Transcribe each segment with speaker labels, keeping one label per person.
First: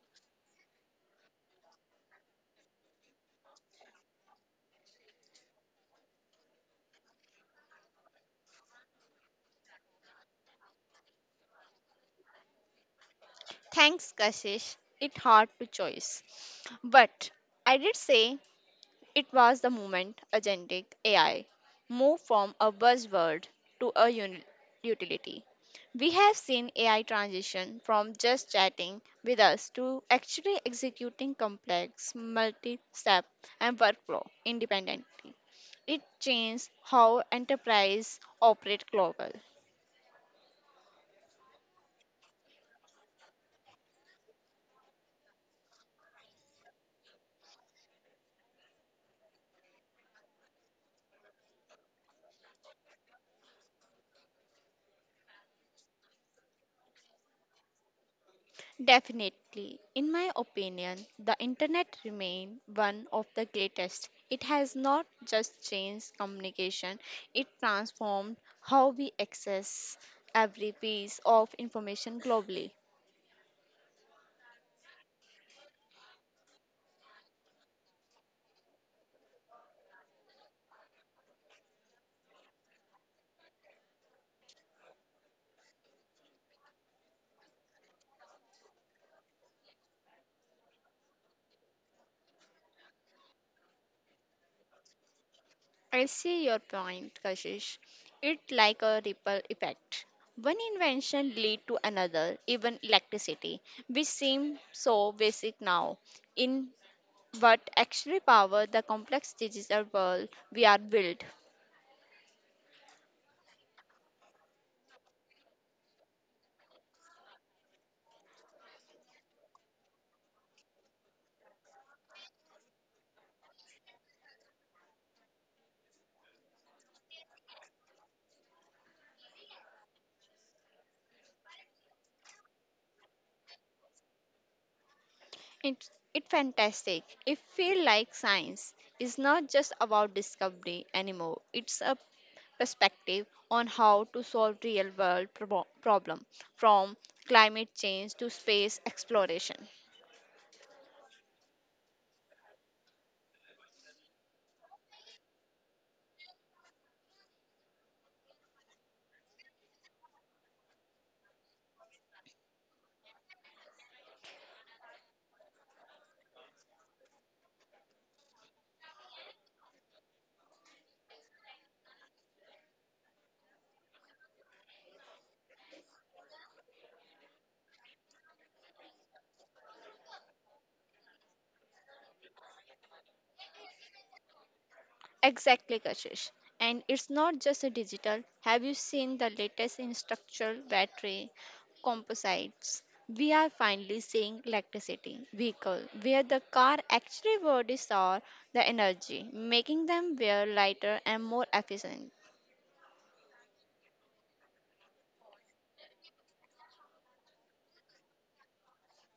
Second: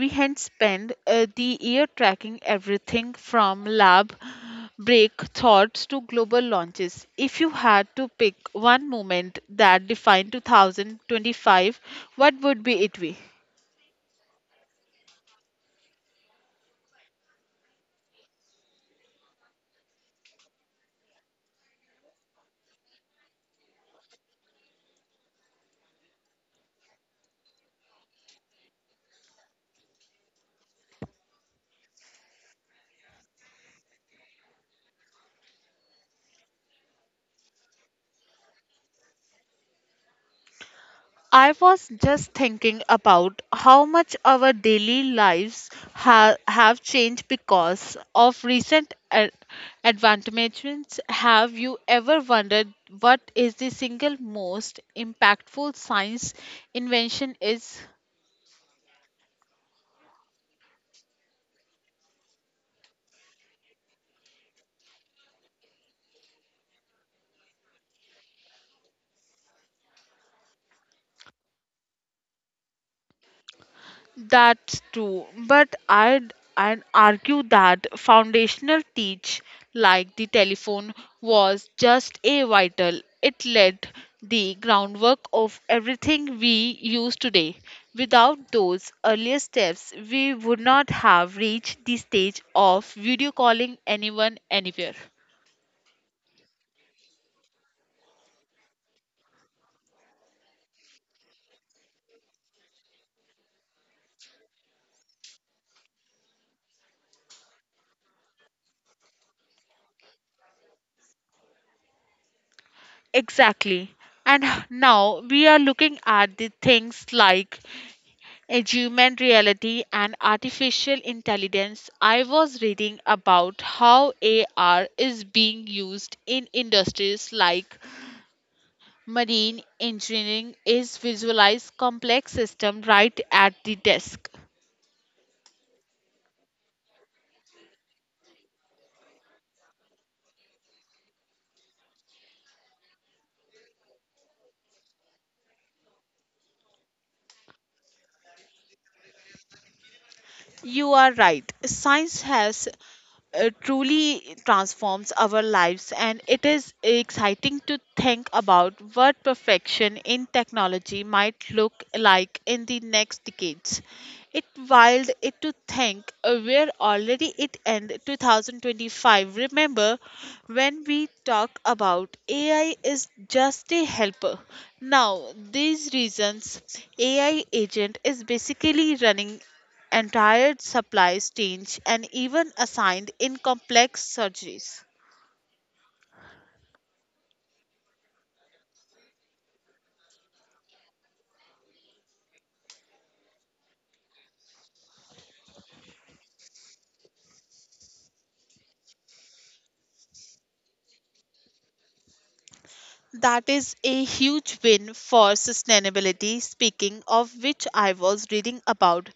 Speaker 1: We had spent the year tracking everything from lab break thoughts to global launches. If you had to pick one moment that defined 2025, what would be it be?
Speaker 2: Thanks, Kashish. It hard to choose. But I did say it was the moment agentic AI moved from a buzzword to a utility. We have seen AI transition from just chatting with us to actually executing complex multi-step and workflow independently. It changed how enterprise operate global.
Speaker 1: I was just thinking about how much our daily lives have changed because of recent advancements. Have you ever wondered what is the single most impactful science invention is?
Speaker 2: Definitely. In my opinion, the internet remains one of the greatest. It has not just changed communication, it transformed how we access every piece of information globally.
Speaker 1: That's true, but I'd argue that foundational teach, like the telephone, was just a vital. It laid the groundwork of everything we use today. Without those earlier steps, we would not have reached the stage of video calling anyone anywhere.
Speaker 2: I see your point, Kashish. It like a ripple effect. One invention lead to another, even electricity, which seems so basic now, in but actually power the complex digital world we are built.
Speaker 1: Exactly. And now we are looking at the things like human reality and artificial intelligence. I was reading about how AR is being used in industries like marine engineering is visualize complex system right at the desk.
Speaker 2: It fantastic. It feel like science is not just about discovery anymore. It's a perspective on how to solve real world problem from climate change to space exploration.
Speaker 1: You are right. Science has truly transforms our lives, and it is exciting to think about what perfection in technology might look like in the next decades. It wild it to think we're already it end 2025. Remember when we talk about AI is just a helper? Now these reasons AI agent is basically running entire supply chains, and even assigned in complex surgeries.
Speaker 2: Exactly, Kashish. And it's not just a digital. Have you seen the latest in structural battery composites? We are finally seeing electricity vehicle where the car actually bodies are the energy, making them wear lighter and more efficient.
Speaker 1: That is a huge win for sustainability. Speaking of which, I was reading about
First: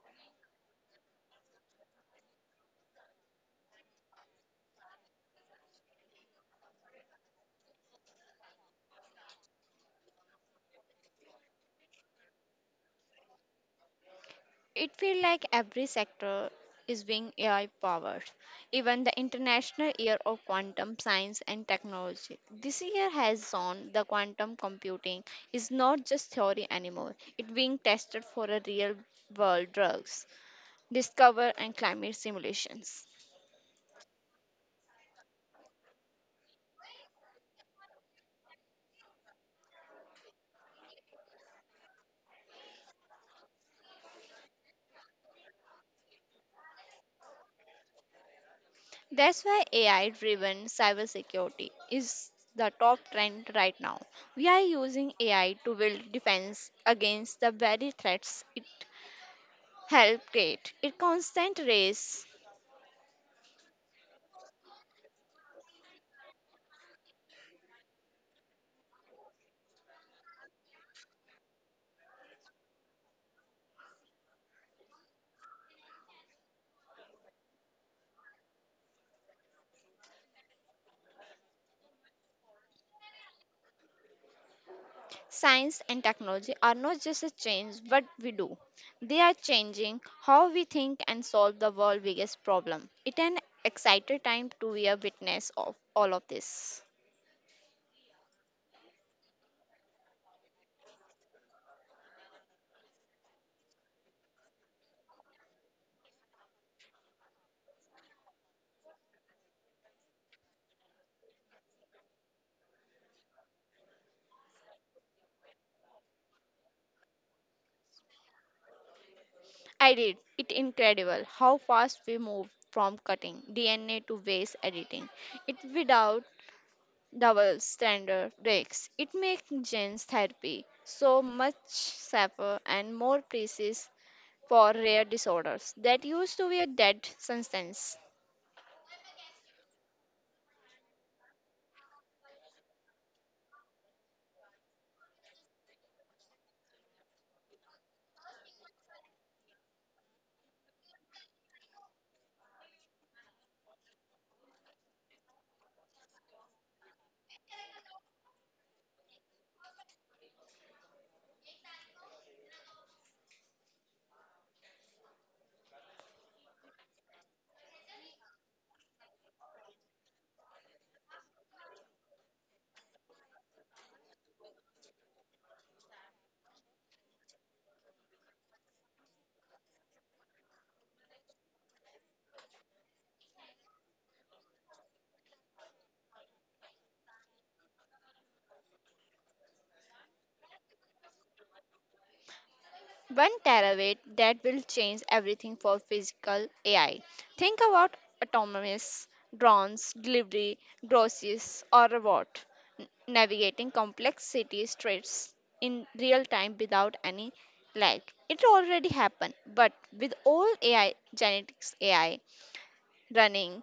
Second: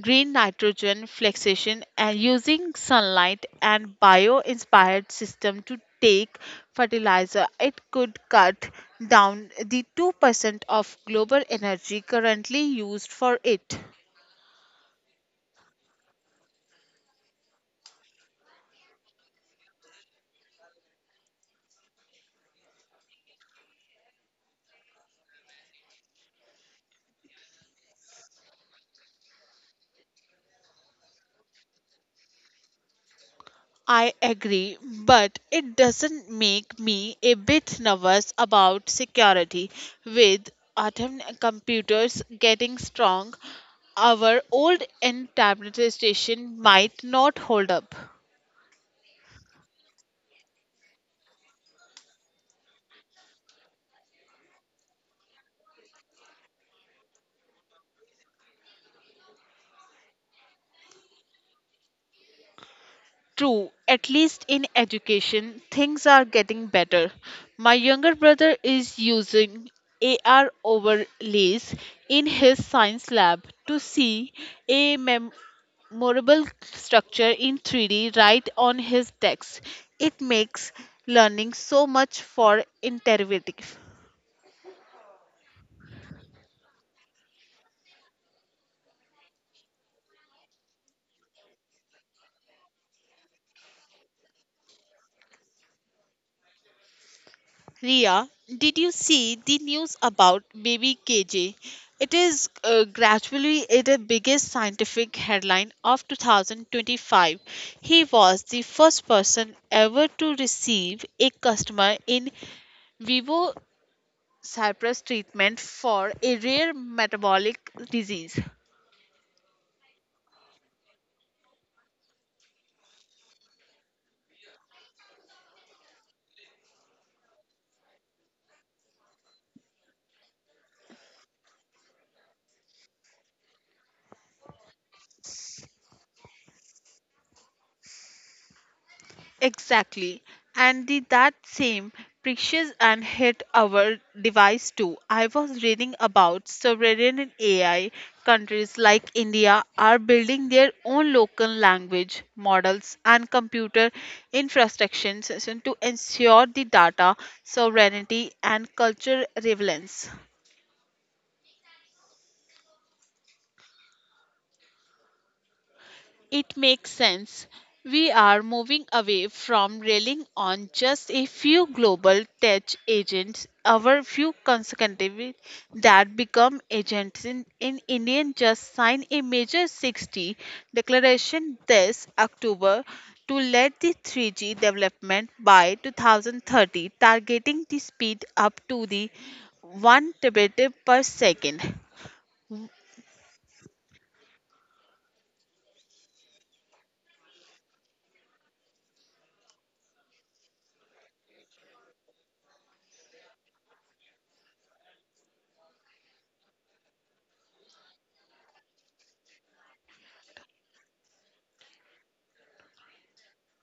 Speaker 1: green nitrogen fixation and using sunlight and bio inspired system to take fertilizer. It could cut down the 2% of global energy currently used for it.
Speaker 2: It feels like every sector is being AI powered, even the International Year of Quantum Science and Technology. This year has shown the quantum computing is not just theory anymore, it's being tested for a real world drugs, discover and climate simulations.
Speaker 1: I agree, but it doesn't make me a bit nervous about security. With atom computers getting strong, our old end tablet station might not hold up.
Speaker 2: That's why AI driven cybersecurity is the top trend right now. We are using AI to build defense against the very threats it. Help create a constant race.
Speaker 1: True, at least in education, things are getting better. My younger brother is using AR overlays in his science lab to see a memorable structure in 3D right on his text. It makes learning so much for interrogative.
Speaker 2: Science and technology are not just a change what we do. They are changing how we think and solve the world's biggest problem. It's an exciting time to be a witness of all of this.
Speaker 1: Ria, did you see the news about baby KJ? It is gradually the biggest scientific headline of 2025. He was the first person ever to receive a customer in vivo Cypress treatment for a rare metabolic disease.
Speaker 2: I did. It incredible how fast we move from cutting DNA to base editing. It without double standard breaks. It makes gene therapy so much safer and more precise for rare disorders that used to be a dead substance.
Speaker 1: Exactly. And the that same precious and hit our device too. I was reading about sovereign AI. Countries like India are building their own local language models and computer infrastructures to ensure the data sovereignty and cultural relevance. It makes sense. We are moving away from relying on just a few global tech agents, our few consecutive that become agents in Indian just signed a major 60 declaration this October to lead the 3G development by 2030, targeting the speed up to the 1 terabit per second.
Speaker 2: One terabyte that will change everything for physical AI. Think about autonomous drones, delivery, groceries, or robot n- navigating complex city streets in real time without any lag. It already happened, but with all AI, genetics AI running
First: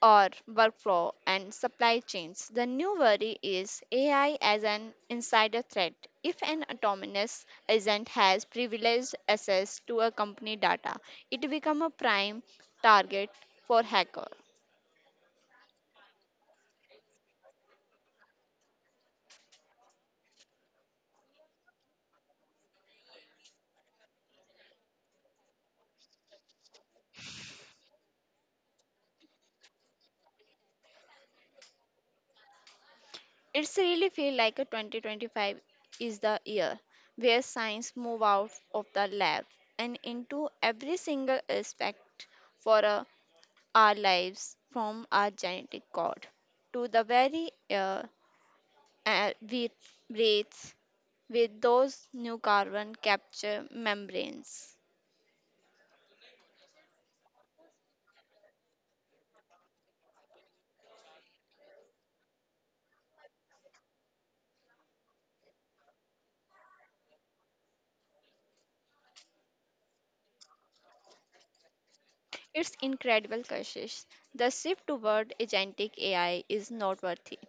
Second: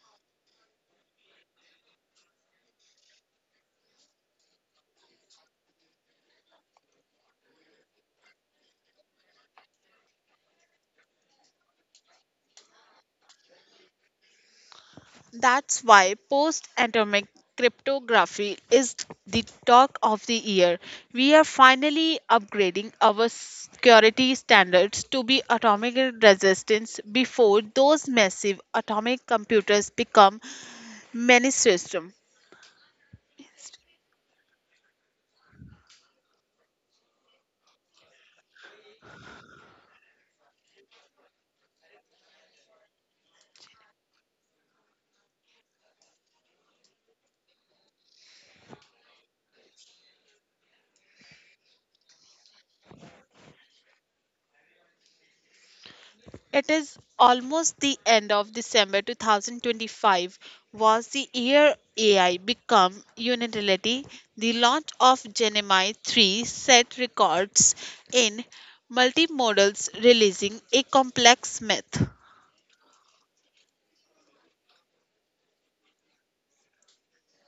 Speaker 2: or workflow and supply chains. The new worry is AI as an insider threat. If an autonomous agent has privileged access to a company data, it becomes a prime target for hacker.
Speaker 1: That's why post atomic cryptography is the talk of the year. We are finally upgrading our security standards to be atomic resistance before those massive atomic computers become mainstream.
Speaker 2: It's really feel like a 2025 is the year where science move out of the lab and into every single aspect for our lives from our genetic code to the very with rates with those new carbon capture membranes.
Speaker 1: It is almost the end of December 2025 was the year AI become unitality. The launch of Gemini 3 set records in multimodals releasing a complex myth.
Speaker 2: It's incredible, Kashish. The shift toward agentic AI is noteworthy.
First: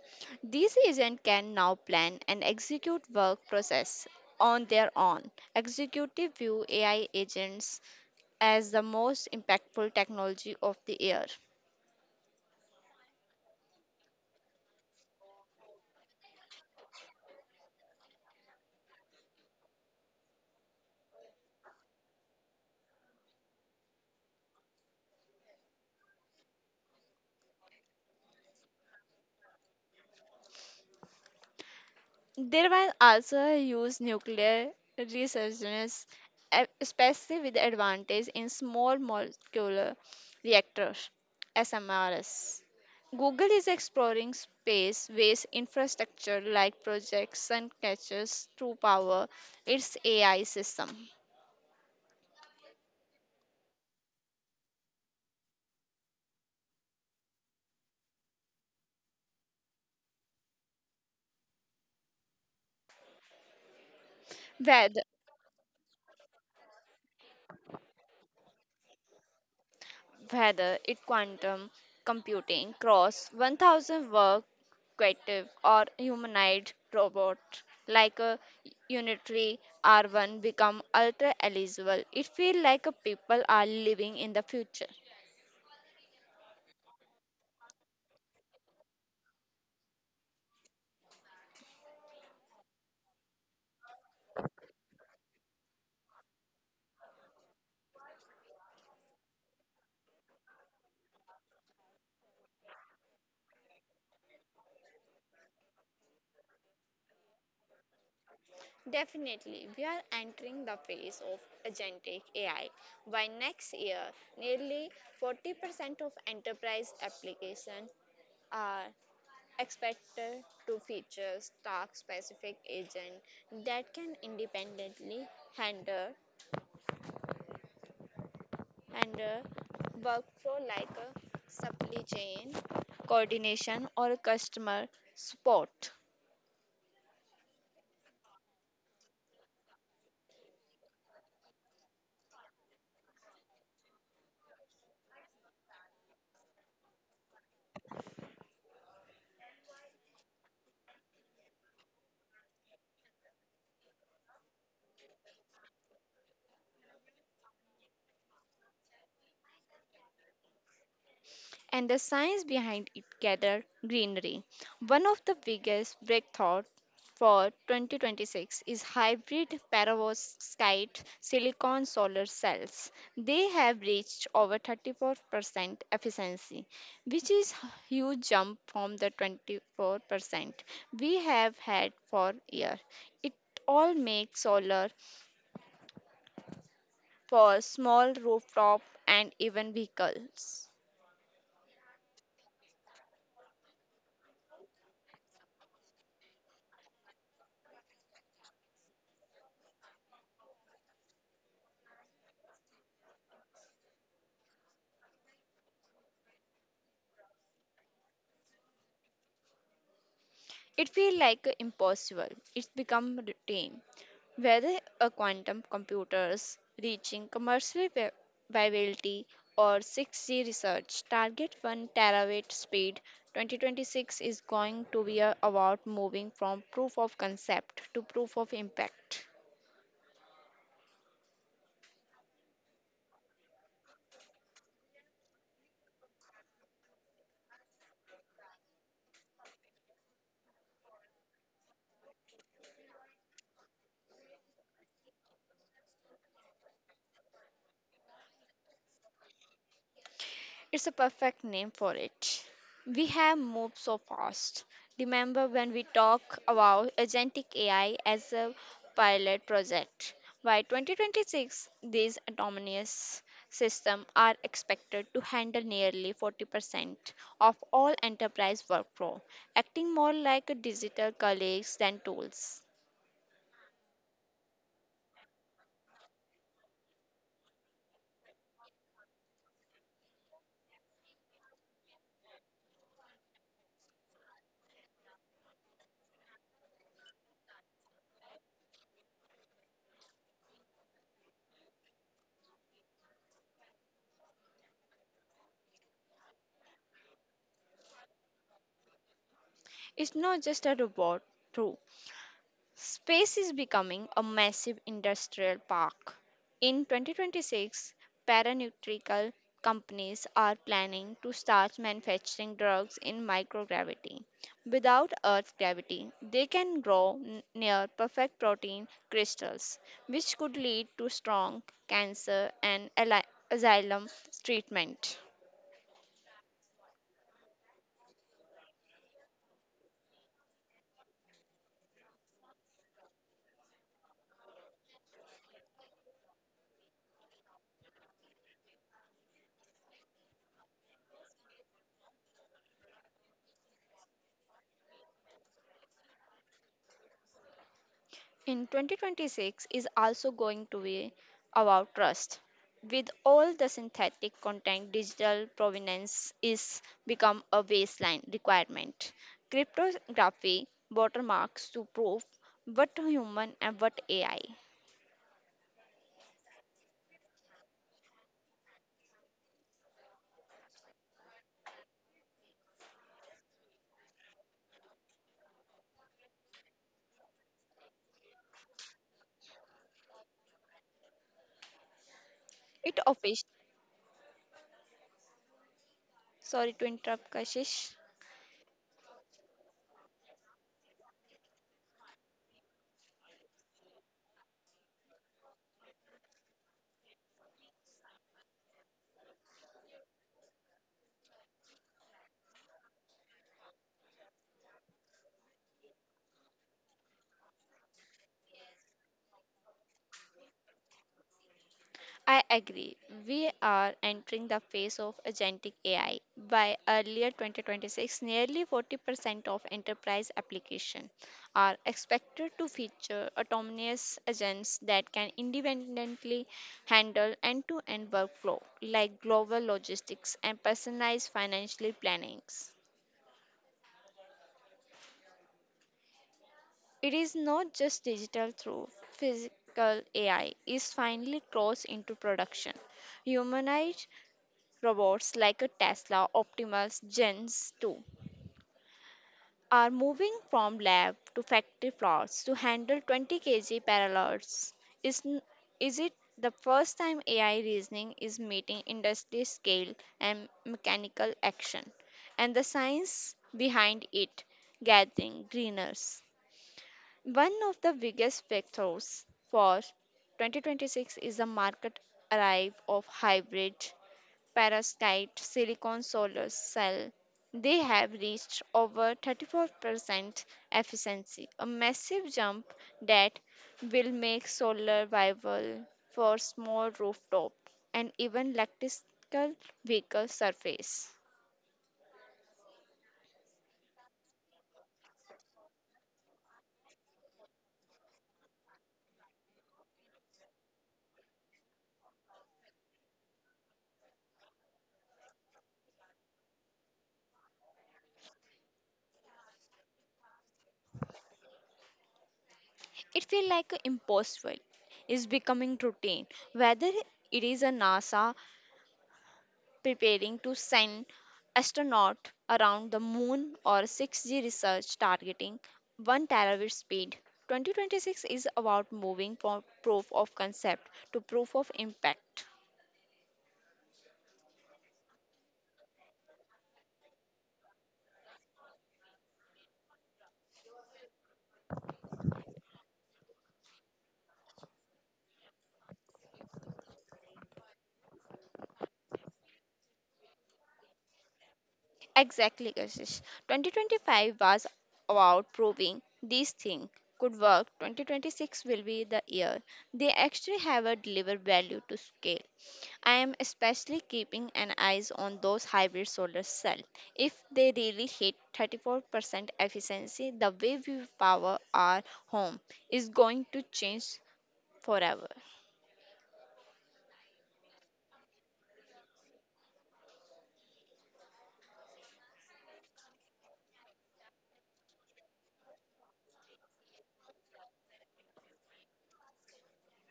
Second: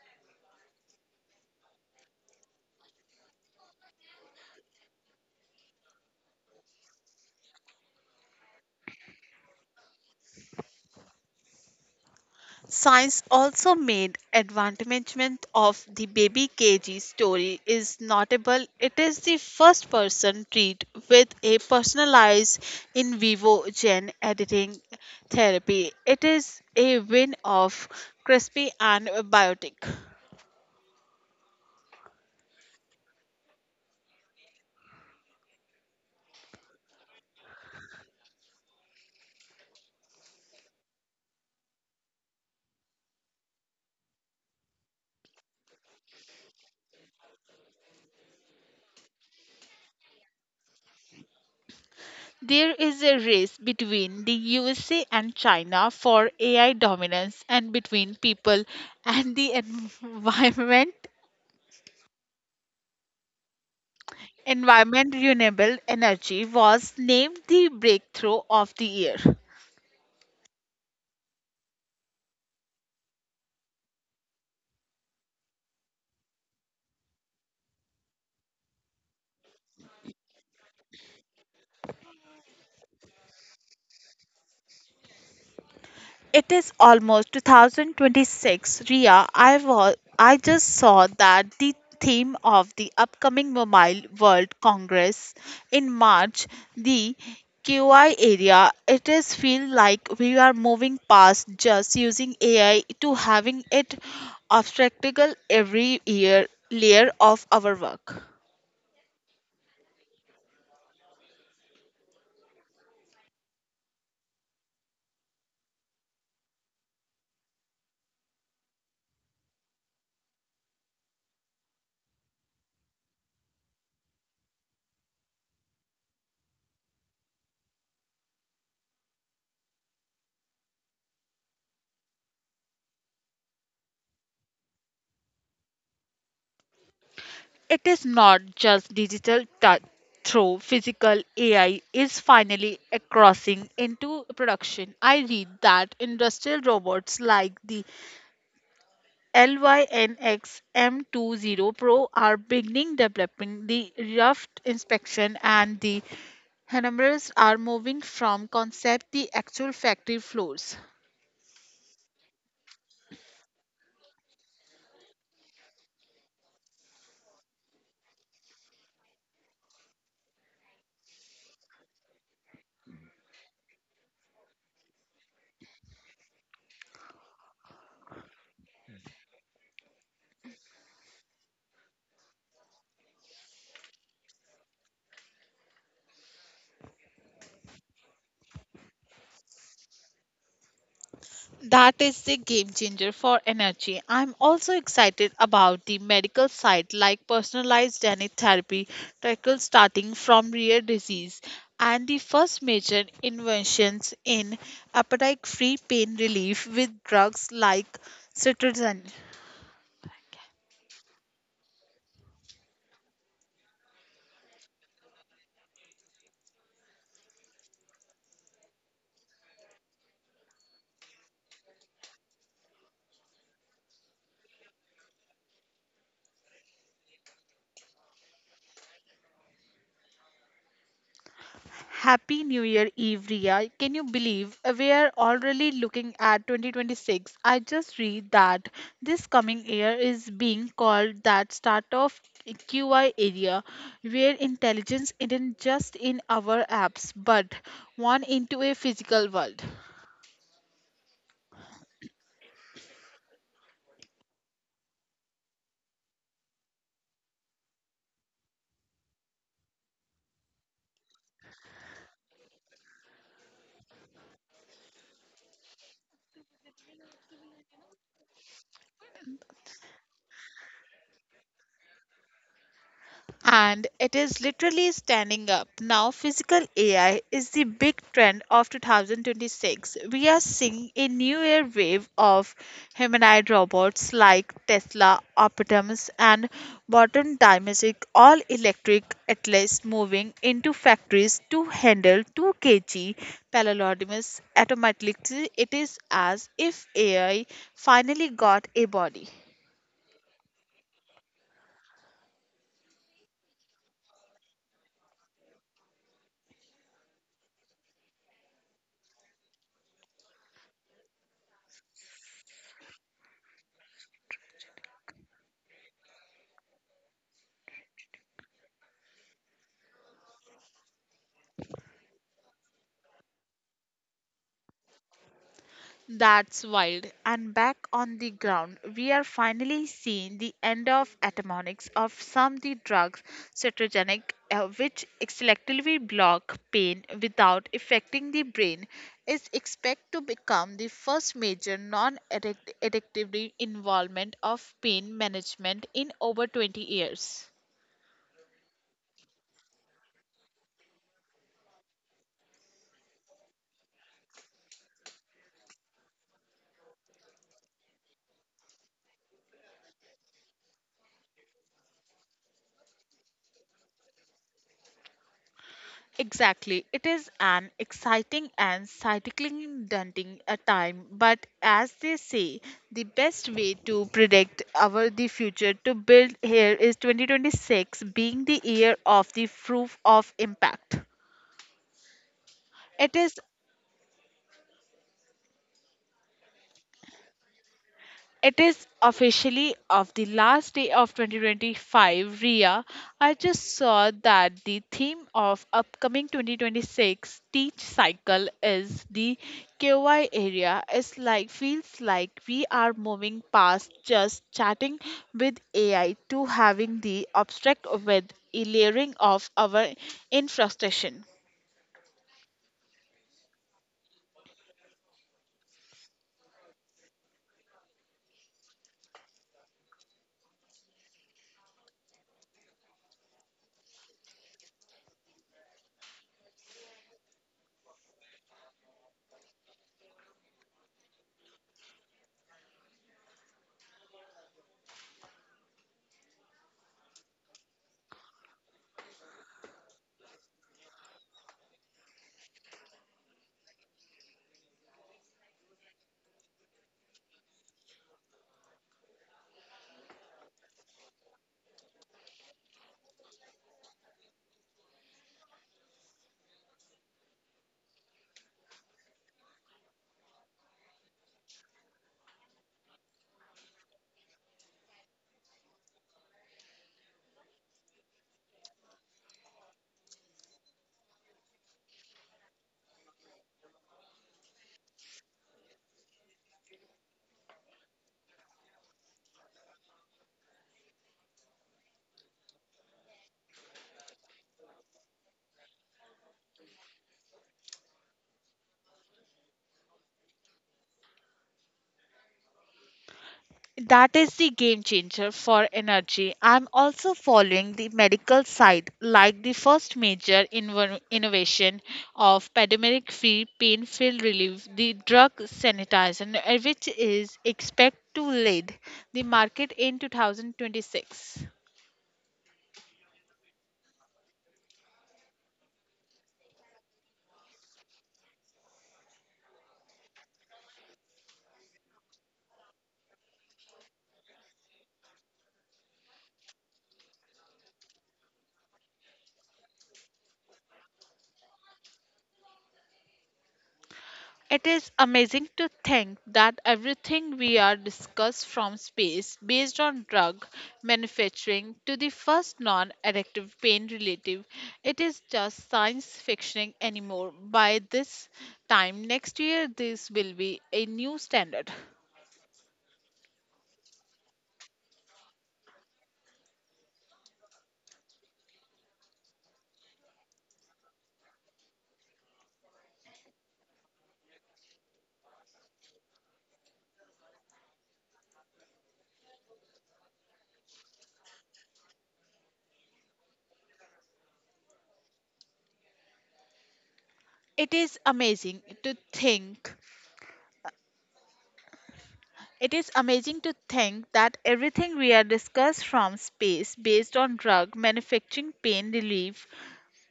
Speaker 2: These agents can now plan and execute work process on their own. Executive view AI agents as the most impactful technology of the year.
Speaker 1: Science also made advancement of the baby KG story is notable. It is the first person treat with a personalized in vivo gene editing therapy. It is a win of CRISPR and biotic.
Speaker 2: They was also use nuclear resurgence, especially with the advantage in small molecular reactors (SMRs). Google is exploring space-based infrastructure like Project Suncatcher to power its AI system.
Speaker 1: There is a race between the USA and China for AI dominance and between people and the environment.
Speaker 2: Whether
Speaker 1: Environment renewable energy was named the breakthrough of the year.
Speaker 2: whether it quantum computing cross 1000 work quantitative or humanoid robot like a unitary r1 become ultra eligible, it feels like a people are living in the future.
Speaker 1: It is almost 2026. Ria, I just saw that the theme of the upcoming Mobile World Congress in March, the QI area, it is feel like we are moving past just using AI to having it obstacle every year layer of our work.
Speaker 2: Definitely, we are entering the phase of agentic AI. By next year, nearly 40% of enterprise applications are expected to feature task specific agent that can independently handle handle workflow like a supply chain coordination or a customer support
Speaker 1: It is not just digital through physical AI is finally a crossing into production. I read that industrial robots like the LYNX M20 Pro are beginning developing the rough inspection and the Hammers are moving from concept to actual factory floors.
Speaker 2: and the science behind it gather greenery. One of the biggest breakthroughs for 2026 is hybrid perovskite silicon solar cells. They have reached over 34% efficiency, which is a huge jump from the 24% we have had for years. It all makes solar for small rooftop and even vehicles.
Speaker 1: That is the game changer for energy. I'm also excited about the medical side, like personalized DNA therapy tackles starting from rare disease and the first major inventions in appetite free pain relief with drugs like cetirizine.
Speaker 2: It feels like impossible. It's become routine. Whether a quantum computers reaching commercial viability or 6G research target 1 terawatt speed, 2026 is going to be about moving from proof of concept to proof of impact.
Speaker 1: Happy New Year, Eve Ria. Can you believe we are already looking at 2026? I just read that this coming year is being called that start of QI area, where intelligence isn't just in our apps but one into a physical world.
Speaker 2: It's a perfect name for it. We have moved so fast. Remember when we talk about agentic AI as a pilot project? By 2026, these autonomous systems are expected to handle nearly 40% of all enterprise workflow, acting more like a digital colleagues than tools.
Speaker 1: And it is literally standing up. Now, physical AI is the big trend of 2026. We are seeing a new air wave of humanoid robots like Tesla, Optimus, and modern domestic all electric Atlas moving into factories to handle 2 kg parallelodimus automatically. It is as if AI finally got a body.
Speaker 2: It's not just a robot. Space is becoming a massive industrial park. In 2026, pharmaceutical companies are planning to start manufacturing drugs in microgravity. Without Earth's gravity, they can grow near perfect protein crystals, which could lead to strong cancer and asylum treatment.
Speaker 1: That's wild. And back on the ground, we are finally seeing the end of atomics of some the drugs, cetogenic, which selectively block pain without affecting the brain, is expected to become the first major non-addictive involvement of pain management in over 20 years.
Speaker 2: In 2026 is also going to be about trust. With all the synthetic content, digital provenance is become a baseline requirement. Cryptography watermarks to prove what human and what AI.
Speaker 1: Exactly. It is an exciting and cyclically daunting a time, but as they say, the best way to predict our the future to build here is 2026 being the year of the proof of impact.
Speaker 2: It
Speaker 1: It is
Speaker 2: officially sorry to interrupt Kashish.
Speaker 1: It is officially of the last day of 2025, Ria. I just saw that the theme of upcoming 2026 teach cycle is the KY area. It's like feels like we are moving past just chatting with AI to having the abstract with a layering of our infrastructure.
Speaker 2: I agree. We are entering the phase of agentic AI. By earlier 2026, nearly 40% of enterprise applications are expected to feature autonomous agents that can independently handle end-to-end workflow like global logistics and personalized financial plannings. It is not just digital through physical AI is finally crossed into production. Humanoid Robots like a Tesla, Optimus, Gens too are moving from lab to factory floors to handle 20 kg parallels. Is, n- is it the first time AI reasoning is meeting industry scale and mechanical action and the science behind it gathering greeners? One of the biggest breakthroughs for 2026 is the market arrive of hybrid parasite silicon solar cell, they have reached over 34% efficiency, a massive jump that will make solar viable for small rooftop and even electrical vehicle surface.
Speaker 1: That is the game changer for energy. I'm also following the medical side, like the first major innovation of pandemic free pain pill relief, the drug sanitizer, which is expected to lead the market in 2026.
Speaker 2: It feels like impossible is becoming routine, whether it is a NASA preparing to send astronauts around the moon or 6G research targeting 1 terabit speed. 2026 is about moving from proof of concept to proof of impact.
Speaker 1: It is amazing to think that everything we are discussed from space based on drug manufacturing to the first non-addictive pain relative it is just science fiction anymore. By this time next year this will be a new standard.
Speaker 2: Exactly, Kashish. 2025 was about proving these things could work. 2026 will be the year they actually have a deliver value to scale. I am especially keeping an eyes on those hybrid solar cells. If they really hit 34% efficiency, the way we power our home is going to change forever.
Speaker 1: it is amazing to think it is amazing to think that everything we are discussed from space based on drug manufacturing pain relief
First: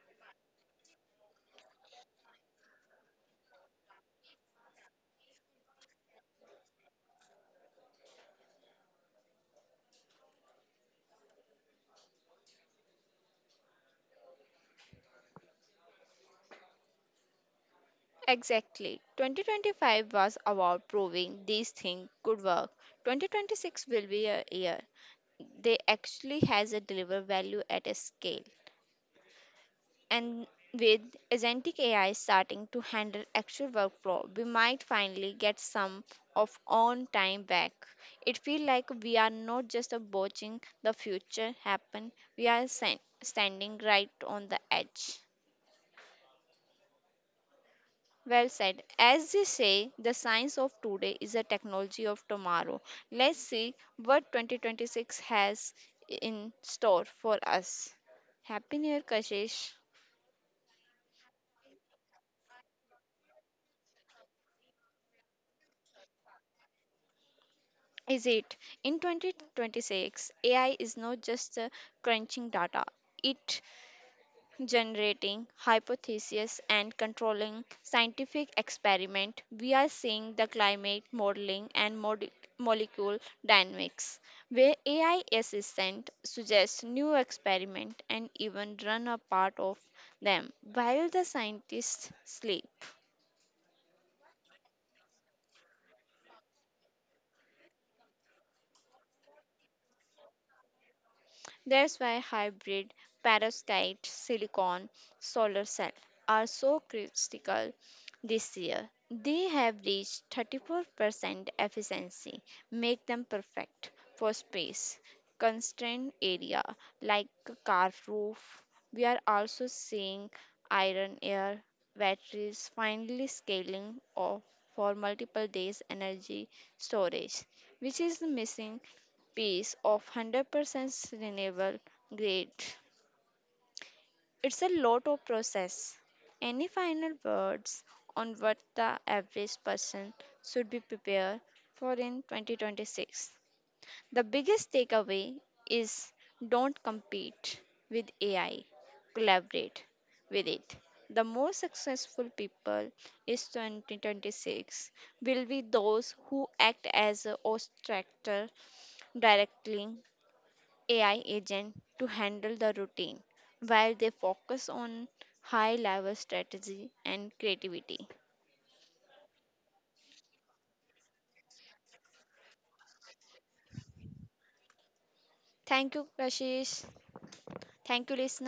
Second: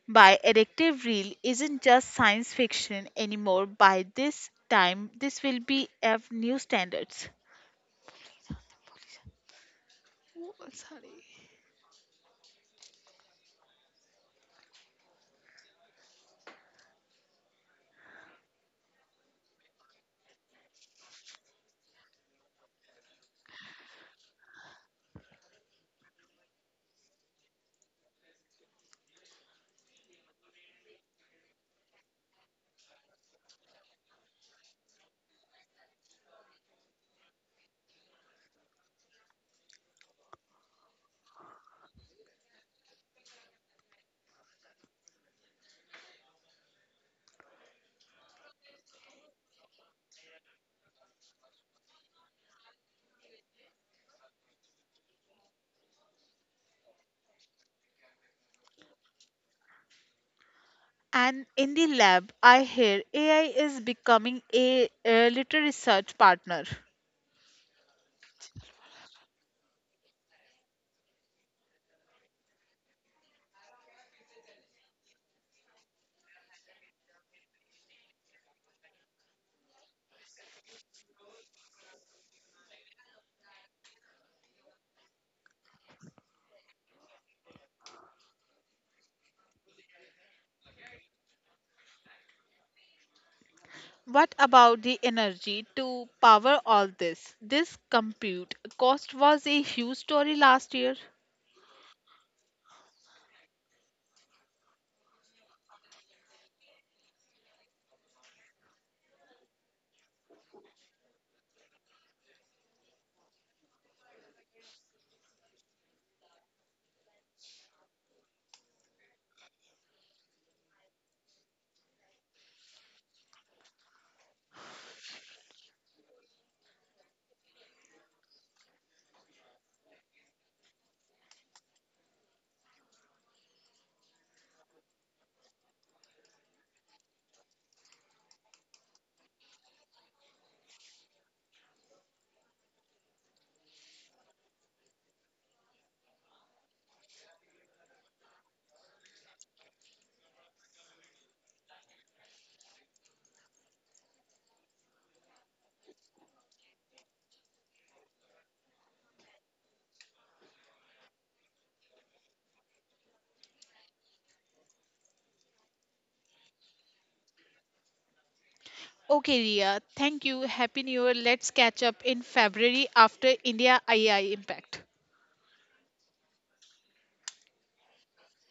Speaker 1: by addictive reel isn't just science fiction anymore. By this time this will be of new standards.
Speaker 2: Exactly. 2025 was about proving these things could work. 2026 will be a year they actually has a deliver value at a scale, and with agentic ai starting to handle actual workflow we might finally get some of on time back. It feels like we are not just watching the future happen, we are standing right on the edge. Well said. As they say, the science of today is the technology of tomorrow. Let's see what 2026 has in store for us. Happy New Year, Kashish.
Speaker 1: And in the lab I hear AI is becoming a little research partner.
Speaker 2: Is it in 2026? AI is not just crunching data, it generating hypotheses and controlling scientific experiment we are seeing the climate modeling and molecule dynamics where ai assistant suggests new experiment and even run a part of them while the scientists sleep.
Speaker 1: What about the energy to power all this? This compute cost was a huge story last year.
Speaker 2: That's why hybrid perovskite silicon solar cell are so critical this year. They have reached 34% efficiency, make them perfect for space constrained area like a car roof. We are also seeing iron air batteries finally scaling off for multiple days energy storage, which is the missing piece of 100% renewable grade. It's a lot of process. Any final words on what the average person should be prepared for in 2026? The biggest takeaway is don't compete with AI, collaborate with it. The most successful people in 2026 will be those who act as a obstacle directly AI agent to handle the routine while they focus on high level strategy and creativity.
Speaker 1: Okay, Ria, thank you. Happy New Year. Let's catch up in February after India AI impact.
Speaker 2: Thank you, Kashish. Thank you, listeners.